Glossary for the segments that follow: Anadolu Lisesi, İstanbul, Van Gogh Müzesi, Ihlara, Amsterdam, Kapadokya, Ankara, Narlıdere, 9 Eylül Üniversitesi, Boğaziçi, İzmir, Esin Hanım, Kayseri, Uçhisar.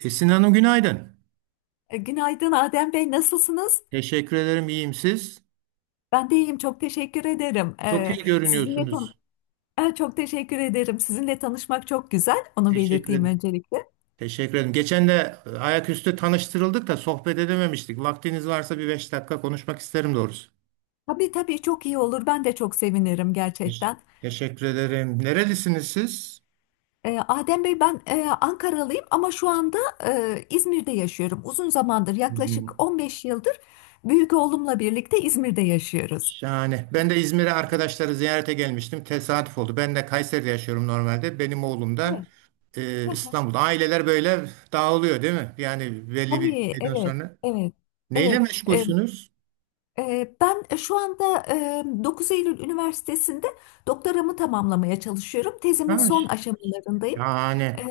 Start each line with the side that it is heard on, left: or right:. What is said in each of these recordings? right: Esin Hanım, günaydın.
left: Günaydın Adem Bey, nasılsınız?
right: Teşekkür ederim. İyiyim siz?
left: Ben de iyiyim, çok teşekkür ederim.
right: Çok
left: E,
right: iyi
left: sizinle tan
right: görünüyorsunuz.
left: Çok teşekkür ederim. Sizinle tanışmak çok güzel, onu
right: Teşekkür
left: belirteyim
right: ederim.
left: öncelikle.
right: Teşekkür ederim. Geçen de ayaküstü tanıştırıldık da sohbet edememiştik. Vaktiniz varsa bir beş dakika konuşmak isterim doğrusu.
left: Tabii tabii, çok iyi olur, ben de çok sevinirim
right: Teş-
left: gerçekten.
right: Teşekkür ederim. Nerelisiniz siz?
left: Adem Bey, ben Ankaralıyım ama şu anda İzmir'de yaşıyorum. Uzun zamandır, yaklaşık
right: Hı.
left: 15 yıldır büyük oğlumla birlikte İzmir'de yaşıyoruz.
right: Şahane. Ben de İzmir'e arkadaşları ziyarete gelmiştim. Tesadüf oldu. Ben de Kayseri'de yaşıyorum normalde. Benim oğlum da
left: Evet,
right: İstanbul'da. Aileler böyle dağılıyor değil mi? Yani belli bir
left: tabii,
right: şeyden
left: evet,
right: sonra.
left: evet,
right: Neyle
left: evet.
right: meşgulsünüz?
left: Ben şu anda 9 Eylül Üniversitesi'nde doktoramı tamamlamaya çalışıyorum. Tezimin
right: Ha.
left: son aşamalarındayım. Ee,
right: Yani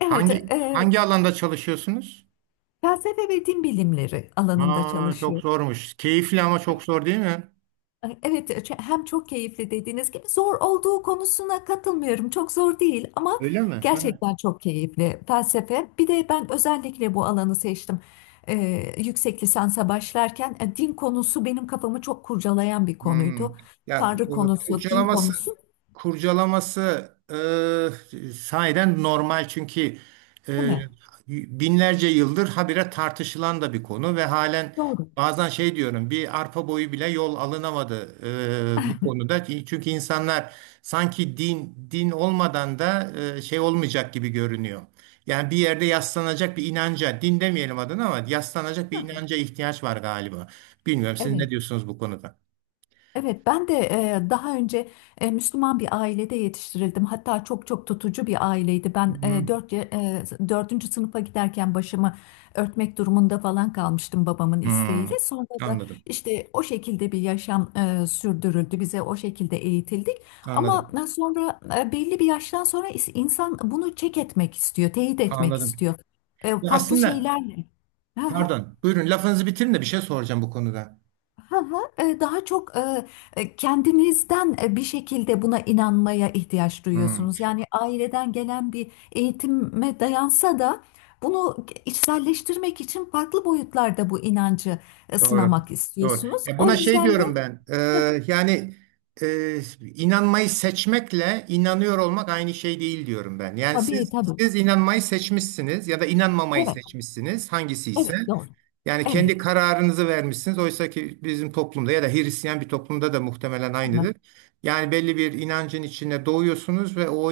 left: Evet,
right: hangi hangi alanda çalışıyorsunuz?
left: felsefe ve din bilimleri alanında
right: Aa, çok
left: çalışıyorum.
right: zormuş. Keyifli ama çok zor değil mi?
left: Evet, hem çok keyifli dediğiniz gibi, zor olduğu konusuna katılmıyorum. Çok zor değil ama
right: Öyle mi? Ha.
left: gerçekten çok keyifli felsefe. Bir de ben özellikle bu alanı seçtim. Yüksek lisansa başlarken din konusu benim kafamı çok kurcalayan bir konuydu.
right: Hmm. Ya
left: Tanrı
right: e,
left: konusu, din
right: kurcalaması
left: konusu.
right: kurcalaması sahiden normal çünkü
left: Değil
right: e,
left: mi?
right: binlerce yıldır habire tartışılan da bir konu ve halen
left: Doğru.
right: bazen şey diyorum, bir arpa boyu bile yol alınamadı bu konuda. Çünkü insanlar sanki din, din olmadan da şey olmayacak gibi görünüyor. Yani bir yerde yaslanacak bir inanca, din demeyelim adına ama yaslanacak bir
left: Hı.
right: inanca ihtiyaç var galiba. Bilmiyorum, siz ne
left: Evet.
right: diyorsunuz bu konuda?
left: Evet, ben de daha önce Müslüman bir ailede yetiştirildim. Hatta çok çok tutucu bir aileydi. Ben
right: Hmm,
left: dördüncü sınıfa giderken başımı örtmek durumunda falan kalmıştım babamın
right: hmm.
left: isteğiyle. Sonra da
right: Anladım.
left: işte o şekilde bir yaşam sürdürüldü. Bize o şekilde eğitildik. Ama
right: Anladım.
left: sonra belli bir yaştan sonra insan bunu çek etmek istiyor, teyit etmek
right: Anladım.
left: istiyor.
right: Ya
left: Farklı
right: aslında
left: şeylerle.
right: pardon. Buyurun lafınızı bitirin de bir şey soracağım bu konuda.
left: Hı hı, daha çok, kendinizden bir şekilde buna inanmaya ihtiyaç
right: Hmm,
left: duyuyorsunuz. Yani aileden gelen bir eğitime dayansa da bunu içselleştirmek için farklı boyutlarda bu inancı
right: doğru.
left: sınamak
right: Doğru.
left: istiyorsunuz.
right: Ya
left: O
right: buna şey
left: yüzden de
right: diyorum ben. Yani e, inanmayı seçmekle inanıyor olmak aynı şey değil diyorum ben. Yani
left: tabii
right: siz
left: tabii.
right: siz inanmayı seçmişsiniz ya da inanmamayı
left: Evet,
right: seçmişsiniz, hangisi ise.
left: evet, doğru.
right: Yani
left: Evet.
right: kendi kararınızı vermişsiniz. Oysa ki bizim toplumda ya da Hristiyan bir toplumda da muhtemelen
left: Hı hı,
right: aynıdır. Yani belli bir inancın içine doğuyorsunuz ve o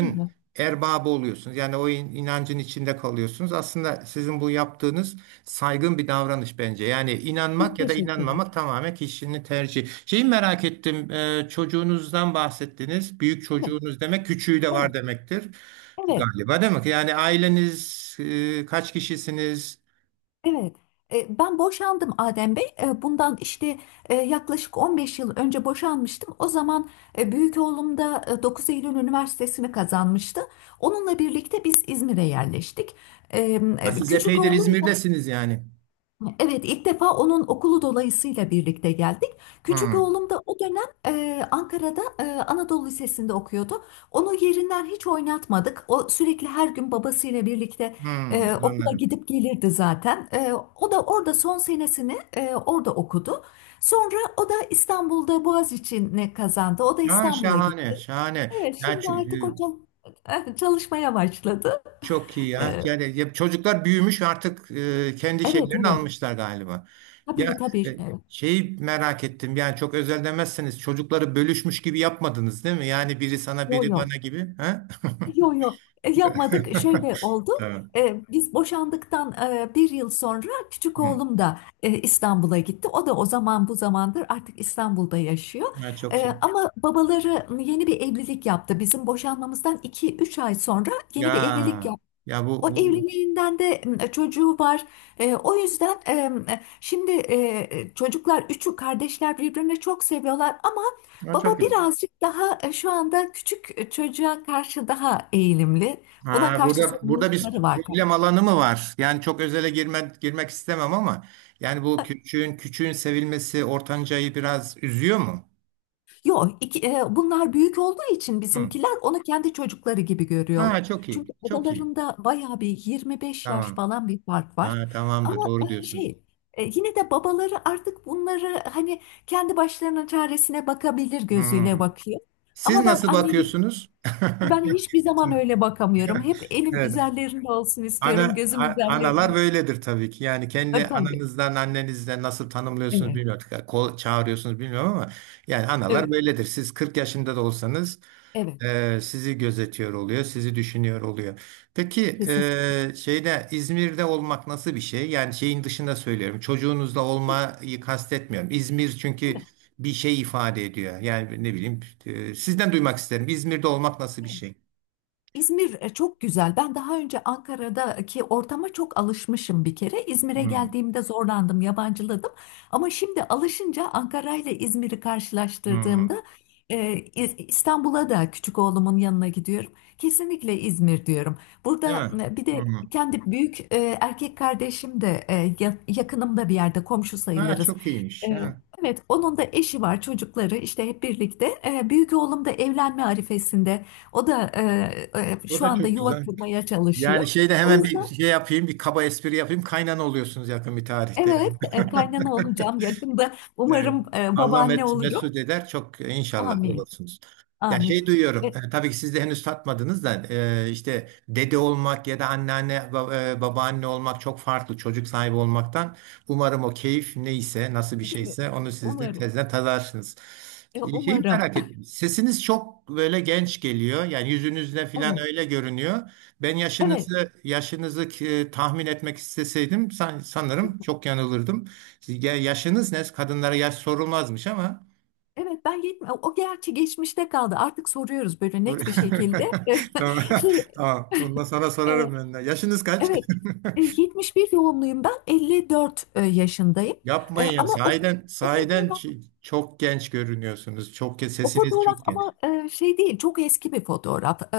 left: hı hı.
right: erbabı oluyorsunuz. Yani o inancın içinde kalıyorsunuz. Aslında sizin bu yaptığınız saygın bir davranış bence. Yani inanmak
left: Çok
right: ya da
left: teşekkürler.
right: inanmamak tamamen kişinin tercihi. Şeyi merak ettim. Çocuğunuzdan bahsettiniz. Büyük
left: Evet,
right: çocuğunuz demek, küçüğü de var
left: evet,
right: demektir.
left: evet.
right: Galiba, değil mi? Yani aileniz kaç kişisiniz?
left: Evet, ben boşandım Adem Bey. Bundan işte yaklaşık 15 yıl önce boşanmıştım. O zaman büyük oğlum da 9 Eylül Üniversitesi'ni kazanmıştı. Onunla birlikte biz İzmir'e yerleştik. E,
right: Ha, siz
left: Küçük
right: epeydir
left: oğlum.
right: İzmir'desiniz yani.
left: Evet, ilk defa onun okulu dolayısıyla birlikte geldik. Küçük
right: Hmm,
left: oğlum da o dönem Ankara'da Anadolu Lisesi'nde okuyordu. Onu yerinden hiç oynatmadık. O sürekli her gün babasıyla birlikte
right: hmm,
left: okula
right: anladım.
left: gidip gelirdi zaten. O da orada son senesini orada okudu. Sonra o da İstanbul'da Boğaziçi'ni kazandı. O da
right: Ha,
left: İstanbul'a gitti.
right: şahane, şahane.
left: Evet,
right: Ya,
left: şimdi artık o çalışmaya başladı.
right: çok iyi ya.
left: E,
right: Yani ya, çocuklar büyümüş artık, kendi
left: evet,
right: şeylerini
left: evet.
right: almışlar galiba. Ya
left: Tabii, tabii.
right: şeyi merak ettim. Yani çok özel demezseniz, çocukları bölüşmüş gibi yapmadınız, değil mi? Yani biri sana
left: Yo
right: biri
left: yo.
right: bana gibi. Ha?
left: Yok yok. Yapmadık, şöyle oldu.
right: Tamam.
left: Biz boşandıktan bir yıl sonra küçük
right: Hmm.
left: oğlum da İstanbul'a gitti. O da o zaman bu zamandır artık İstanbul'da yaşıyor.
right: Ya çok iyi.
left: Ama babaları yeni bir evlilik yaptı. Bizim boşanmamızdan iki üç ay sonra
right: Ya
left: yeni bir evlilik,
right: ya bu,
left: o
right: bu
left: evliliğinden de çocuğu var. O yüzden şimdi, çocuklar üçü kardeşler birbirini çok seviyorlar ama
right: ya çok
left: baba
right: iyi.
left: birazcık daha şu anda küçük çocuğa karşı daha eğilimli. Ona
right: Ha,
left: karşı
right: burada
left: sorumlulukları
right: bir
left: var.
right: problem alanı mı var? Yani çok özele girme, girmek istemem ama yani bu küçüğün sevilmesi ortancayı biraz üzüyor mu?
left: Yok, bunlar büyük olduğu için
right: Hı.
left: bizimkiler onu kendi çocukları gibi görüyorlar.
right: Ha, çok
left: Çünkü
right: iyi. Çok iyi.
left: aralarında bayağı bir 25 yaş
right: Tamam.
left: falan bir fark var.
right: Ha, tamamdır.
left: Ama
right: Doğru diyorsunuz.
left: şey, yine de babaları artık bunları hani kendi başlarının çaresine bakabilir gözüyle
right: Hı.
left: bakıyor.
right: Siz
left: Ama
right: nasıl bakıyorsunuz?
left: ben hiçbir zaman öyle bakamıyorum. Hep elim
right: Evet.
left: üzerlerinde olsun istiyorum.
right: Ana,
left: Gözüm
right: a- Analar
left: üzerlerinde.
right: böyledir tabii ki. Yani kendi
left: Tabii.
right: ananızdan, annenizden nasıl tanımlıyorsunuz,
left: Evet.
right: bilmiyorum. Kol çağırıyorsunuz bilmiyorum ama yani analar
left: Evet.
right: böyledir. Siz 40 yaşında da olsanız
left: Evet.
right: sizi gözetiyor oluyor, sizi düşünüyor oluyor. Peki
left: Kesinlikle.
right: şeyde, İzmir'de olmak nasıl bir şey? Yani şeyin dışında söylüyorum. Çocuğunuzla olmayı kastetmiyorum. İzmir çünkü
left: Evet.
right: bir şey ifade ediyor. Yani ne bileyim, sizden duymak isterim. İzmir'de olmak nasıl bir
left: Evet.
right: şey?
left: İzmir çok güzel. Ben daha önce Ankara'daki ortama çok alışmışım bir kere. İzmir'e
right: Hmm,
left: geldiğimde zorlandım, yabancıladım. Ama şimdi alışınca Ankara ile İzmir'i
right: hmm.
left: karşılaştırdığımda, İstanbul'a da küçük oğlumun yanına gidiyorum. Kesinlikle İzmir diyorum.
right: Değil
left: Burada
right: mi?
left: bir de
right: Hmm.
left: kendi büyük erkek kardeşim de, yakınımda bir yerde komşu
right: Ha,
left: sayılırız.
right: çok
left: E,
right: iyiymiş. Ha.
left: Evet, onun da eşi var, çocukları, işte hep birlikte. Büyük oğlum da evlenme arifesinde. O da
right: O
left: şu
right: da
left: anda
right: çok
left: yuva
right: güzel.
left: kurmaya
right: Yani
left: çalışıyor.
right: şeyde
left: O
right: hemen bir
left: yüzden
right: şey yapayım, bir kaba espri yapayım. Kaynana oluyorsunuz yakın bir tarihte.
left: evet, kaynana olacağım yakında.
right: Evet.
left: Umarım
right: Allah
left: babaanne
right: met
left: olurum.
right: mesut eder çok, inşallah
left: Amin.
right: olursunuz. Ya
left: Amin.
right: şey duyuyorum,
left: E,
right: tabii ki siz de henüz tatmadınız da işte dede olmak ya da anneanne babaanne olmak çok farklı çocuk sahibi olmaktan. Umarım o keyif neyse, nasıl bir
left: Değil mi?
right: şeyse, onu siz de
left: Umarım.
right: tezden tadarsınız. Şeyi
left: Umarım.
right: merak ettim. Sesiniz çok böyle genç geliyor. Yani yüzünüzde falan
left: Evet.
right: öyle görünüyor. Ben
left: Evet.
right: yaşınızı tahmin etmek isteseydim, sanırım çok yanılırdım. Siz yaşınız ne? Kadınlara yaş sorulmazmış ama.
left: Evet, ben gitme. O gerçi geçmişte kaldı. Artık soruyoruz böyle
right: Sor-
left: net bir şekilde.
right: Tamam.
left: Şey,
right: Tamam. Bundan sonra
left: e,
right: sorarım ben de. Yaşınız kaç?
left: evet. 71 doğumluyum ben. 54 yaşındayım.
right: Yapmayın ya.
left: Ama
right: Sahiden,
left: o
right: sahiden çok genç görünüyorsunuz.
left: O
right: Sesiniz
left: fotoğraf
right: çok
left: ama,
right: genç.
left: şey değil, çok eski bir fotoğraf. E,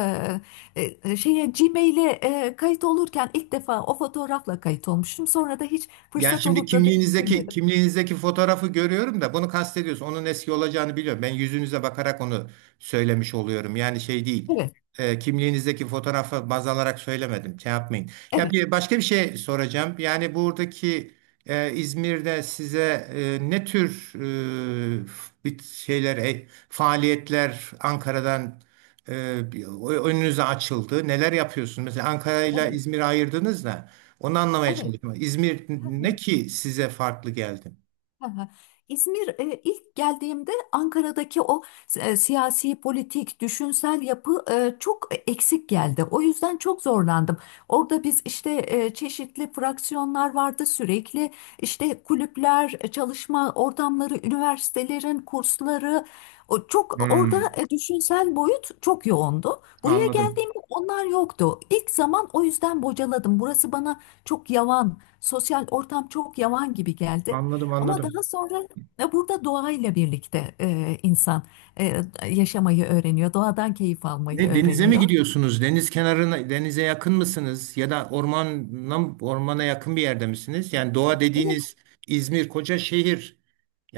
left: e, e, Şeye, Gmail'e kayıt olurken ilk defa o fotoğrafla kayıt olmuştum. Sonra da hiç
right: Yani
left: fırsat
right: şimdi
left: olup da
right: kimliğinizdeki
left: değiştirmedim.
right: kimliğinizdeki fotoğrafı görüyorum da bunu kastediyorsun. Onun eski olacağını biliyorum. Ben yüzünüze bakarak onu söylemiş oluyorum. Yani şey değil.
left: Evet,
right: Kimliğinizdeki fotoğrafı baz alarak söylemedim. Şey yapmayın. Ya
left: evet,
right: bir başka bir şey soracağım. Yani buradaki İzmir'de size ne tür bir şeyler, faaliyetler Ankara'dan e, bir- önünüze açıldı? Neler yapıyorsunuz? Mesela Ankara ile
left: evet,
right: İzmir'i ayırdınız da. Onu anlamaya çalışıyorum. İzmir ne
left: evet.
right: ki size farklı geldi?
left: Aha. İzmir ilk geldiğimde Ankara'daki o siyasi, politik, düşünsel yapı çok eksik geldi. O yüzden çok zorlandım. Orada biz işte çeşitli fraksiyonlar vardı sürekli. İşte kulüpler, çalışma ortamları, üniversitelerin kursları. O çok orada,
right: Hmm,
left: düşünsel boyut çok yoğundu. Buraya
right: anladım.
left: geldiğimde onlar yoktu. İlk zaman o yüzden bocaladım. Burası bana çok yavan, sosyal ortam çok yavan gibi geldi.
right: Anladım,
left: Ama daha
right: anladım.
left: sonra burada doğayla birlikte insan e, yaşamayı öğreniyor, doğadan keyif almayı
right: Ne, denize mi
left: öğreniyor.
right: gidiyorsunuz? Deniz kenarına, denize yakın mısınız? Ya da ormana, yakın bir yerde misiniz? Yani doğa
left: Evet,
right: dediğiniz, İzmir koca şehir.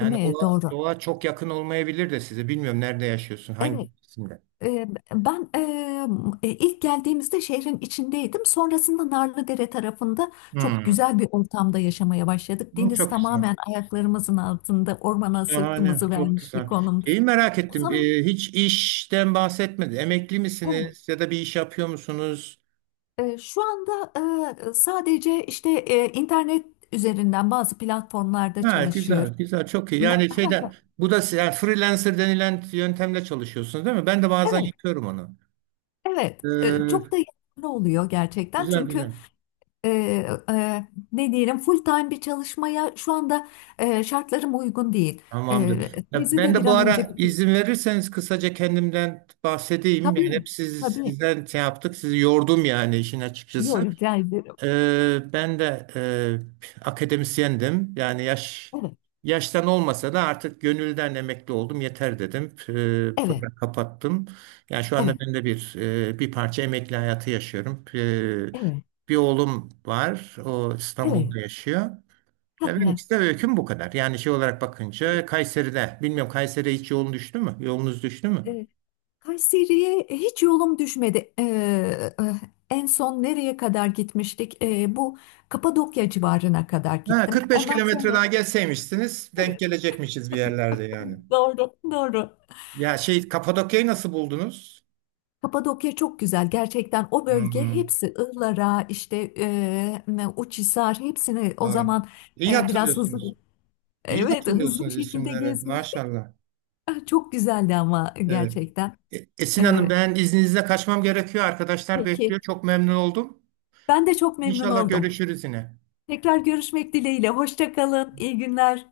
left: değil mi?
right: o
left: Doğru.
right: doğa çok yakın olmayabilir de size. Bilmiyorum nerede yaşıyorsun, hangi
left: Evet.
right: hangisinde?
left: E, Ben ilk geldiğimizde şehrin içindeydim. Sonrasında Narlıdere tarafında çok
right: Hmm.
left: güzel bir ortamda yaşamaya başladık.
right: Hmm,
left: Deniz
right: çok güzel.
left: tamamen ayaklarımızın altında, ormana
right: Şahane,
left: sırtımızı
right: çok
left: vermiş bir
right: güzel.
left: konumda.
right: Şeyi merak
left: O
right: ettim.
left: zaman
right: Hiç işten bahsetmedi. Emekli
left: evet.
right: misiniz ya da bir iş yapıyor musunuz?
left: Şu anda sadece işte internet üzerinden bazı platformlarda
right: Ha, güzel,
left: çalışıyorum.
right: güzel, çok iyi. Yani
left: Ha, ha.
right: şeyden, bu da yani freelancer denilen yöntemle çalışıyorsunuz, değil mi? Ben de bazen
left: Evet,
right: yapıyorum onu.
left: evet. Çok
right: Ee,
left: da yararlı oluyor gerçekten.
right: güzel,
left: Çünkü
right: güzel.
left: e, ne diyelim, full time bir çalışmaya şu anda şartlarım uygun değil.
right: Tamamdır. Ya
left: Bizi
right: ben
left: de bir
right: de bu
left: an önce
right: ara
left: bitir.
right: izin verirseniz kısaca kendimden bahsedeyim. Yani hep
left: Tabii,
right: siz,
left: tabii.
right: sizden şey yaptık, sizi yordum yani işin açıkçası.
left: Yok, rica ederim.
right: Ben de akademisyendim. Yani
left: Evet,
right: yaştan olmasa da artık gönülden emekli oldum. Yeter dedim.
left: evet,
right: Programı kapattım. Yani şu
left: evet,
right: anda ben de bir bir parça emekli hayatı yaşıyorum.
left: evet,
right: Bir oğlum var. O
left: evet.
right: İstanbul'da yaşıyor.
left: Ha,
right: Ya benim
left: ha.
right: işte öyküm bu kadar. Yani şey olarak
left: Evet.
right: bakınca Kayseri'de. Bilmiyorum Kayseri'ye hiç yolun düştü mü? Yolunuz düştü mü?
left: Kayseri'ye hiç yolum düşmedi. En son nereye kadar gitmiştik? Bu Kapadokya civarına kadar
right: Ha,
left: gittim.
right: 45
left: Ondan
right: kilometre
left: sonra
right: daha gelseymişsiniz denk
left: evet,
right: gelecekmişiz bir yerlerde yani.
left: doğru, doğru.
right: Ya şey, Kapadokya'yı nasıl buldunuz?
left: Kapadokya çok güzel gerçekten. O bölge
right: Hı-hı.
left: hepsi, Ihlara işte, Uçhisar, hepsini o
right: Doğru.
left: zaman
right: İyi
left: biraz hızlı,
right: hatırlıyorsunuz. İyi
left: evet, hızlı bir
right: hatırlıyorsunuz
left: şekilde
right: isimleri.
left: gezmiştik.
right: Maşallah.
left: Ah, çok güzeldi ama
right: Evet.
left: gerçekten.
right: Esin Hanım,
left: Ee,
right: ben izninizle kaçmam gerekiyor. Arkadaşlar bekliyor.
left: peki,
right: Çok memnun oldum.
left: ben de çok memnun
right: İnşallah
left: oldum.
right: görüşürüz yine.
left: Tekrar görüşmek dileğiyle. Hoşça kalın. İyi günler.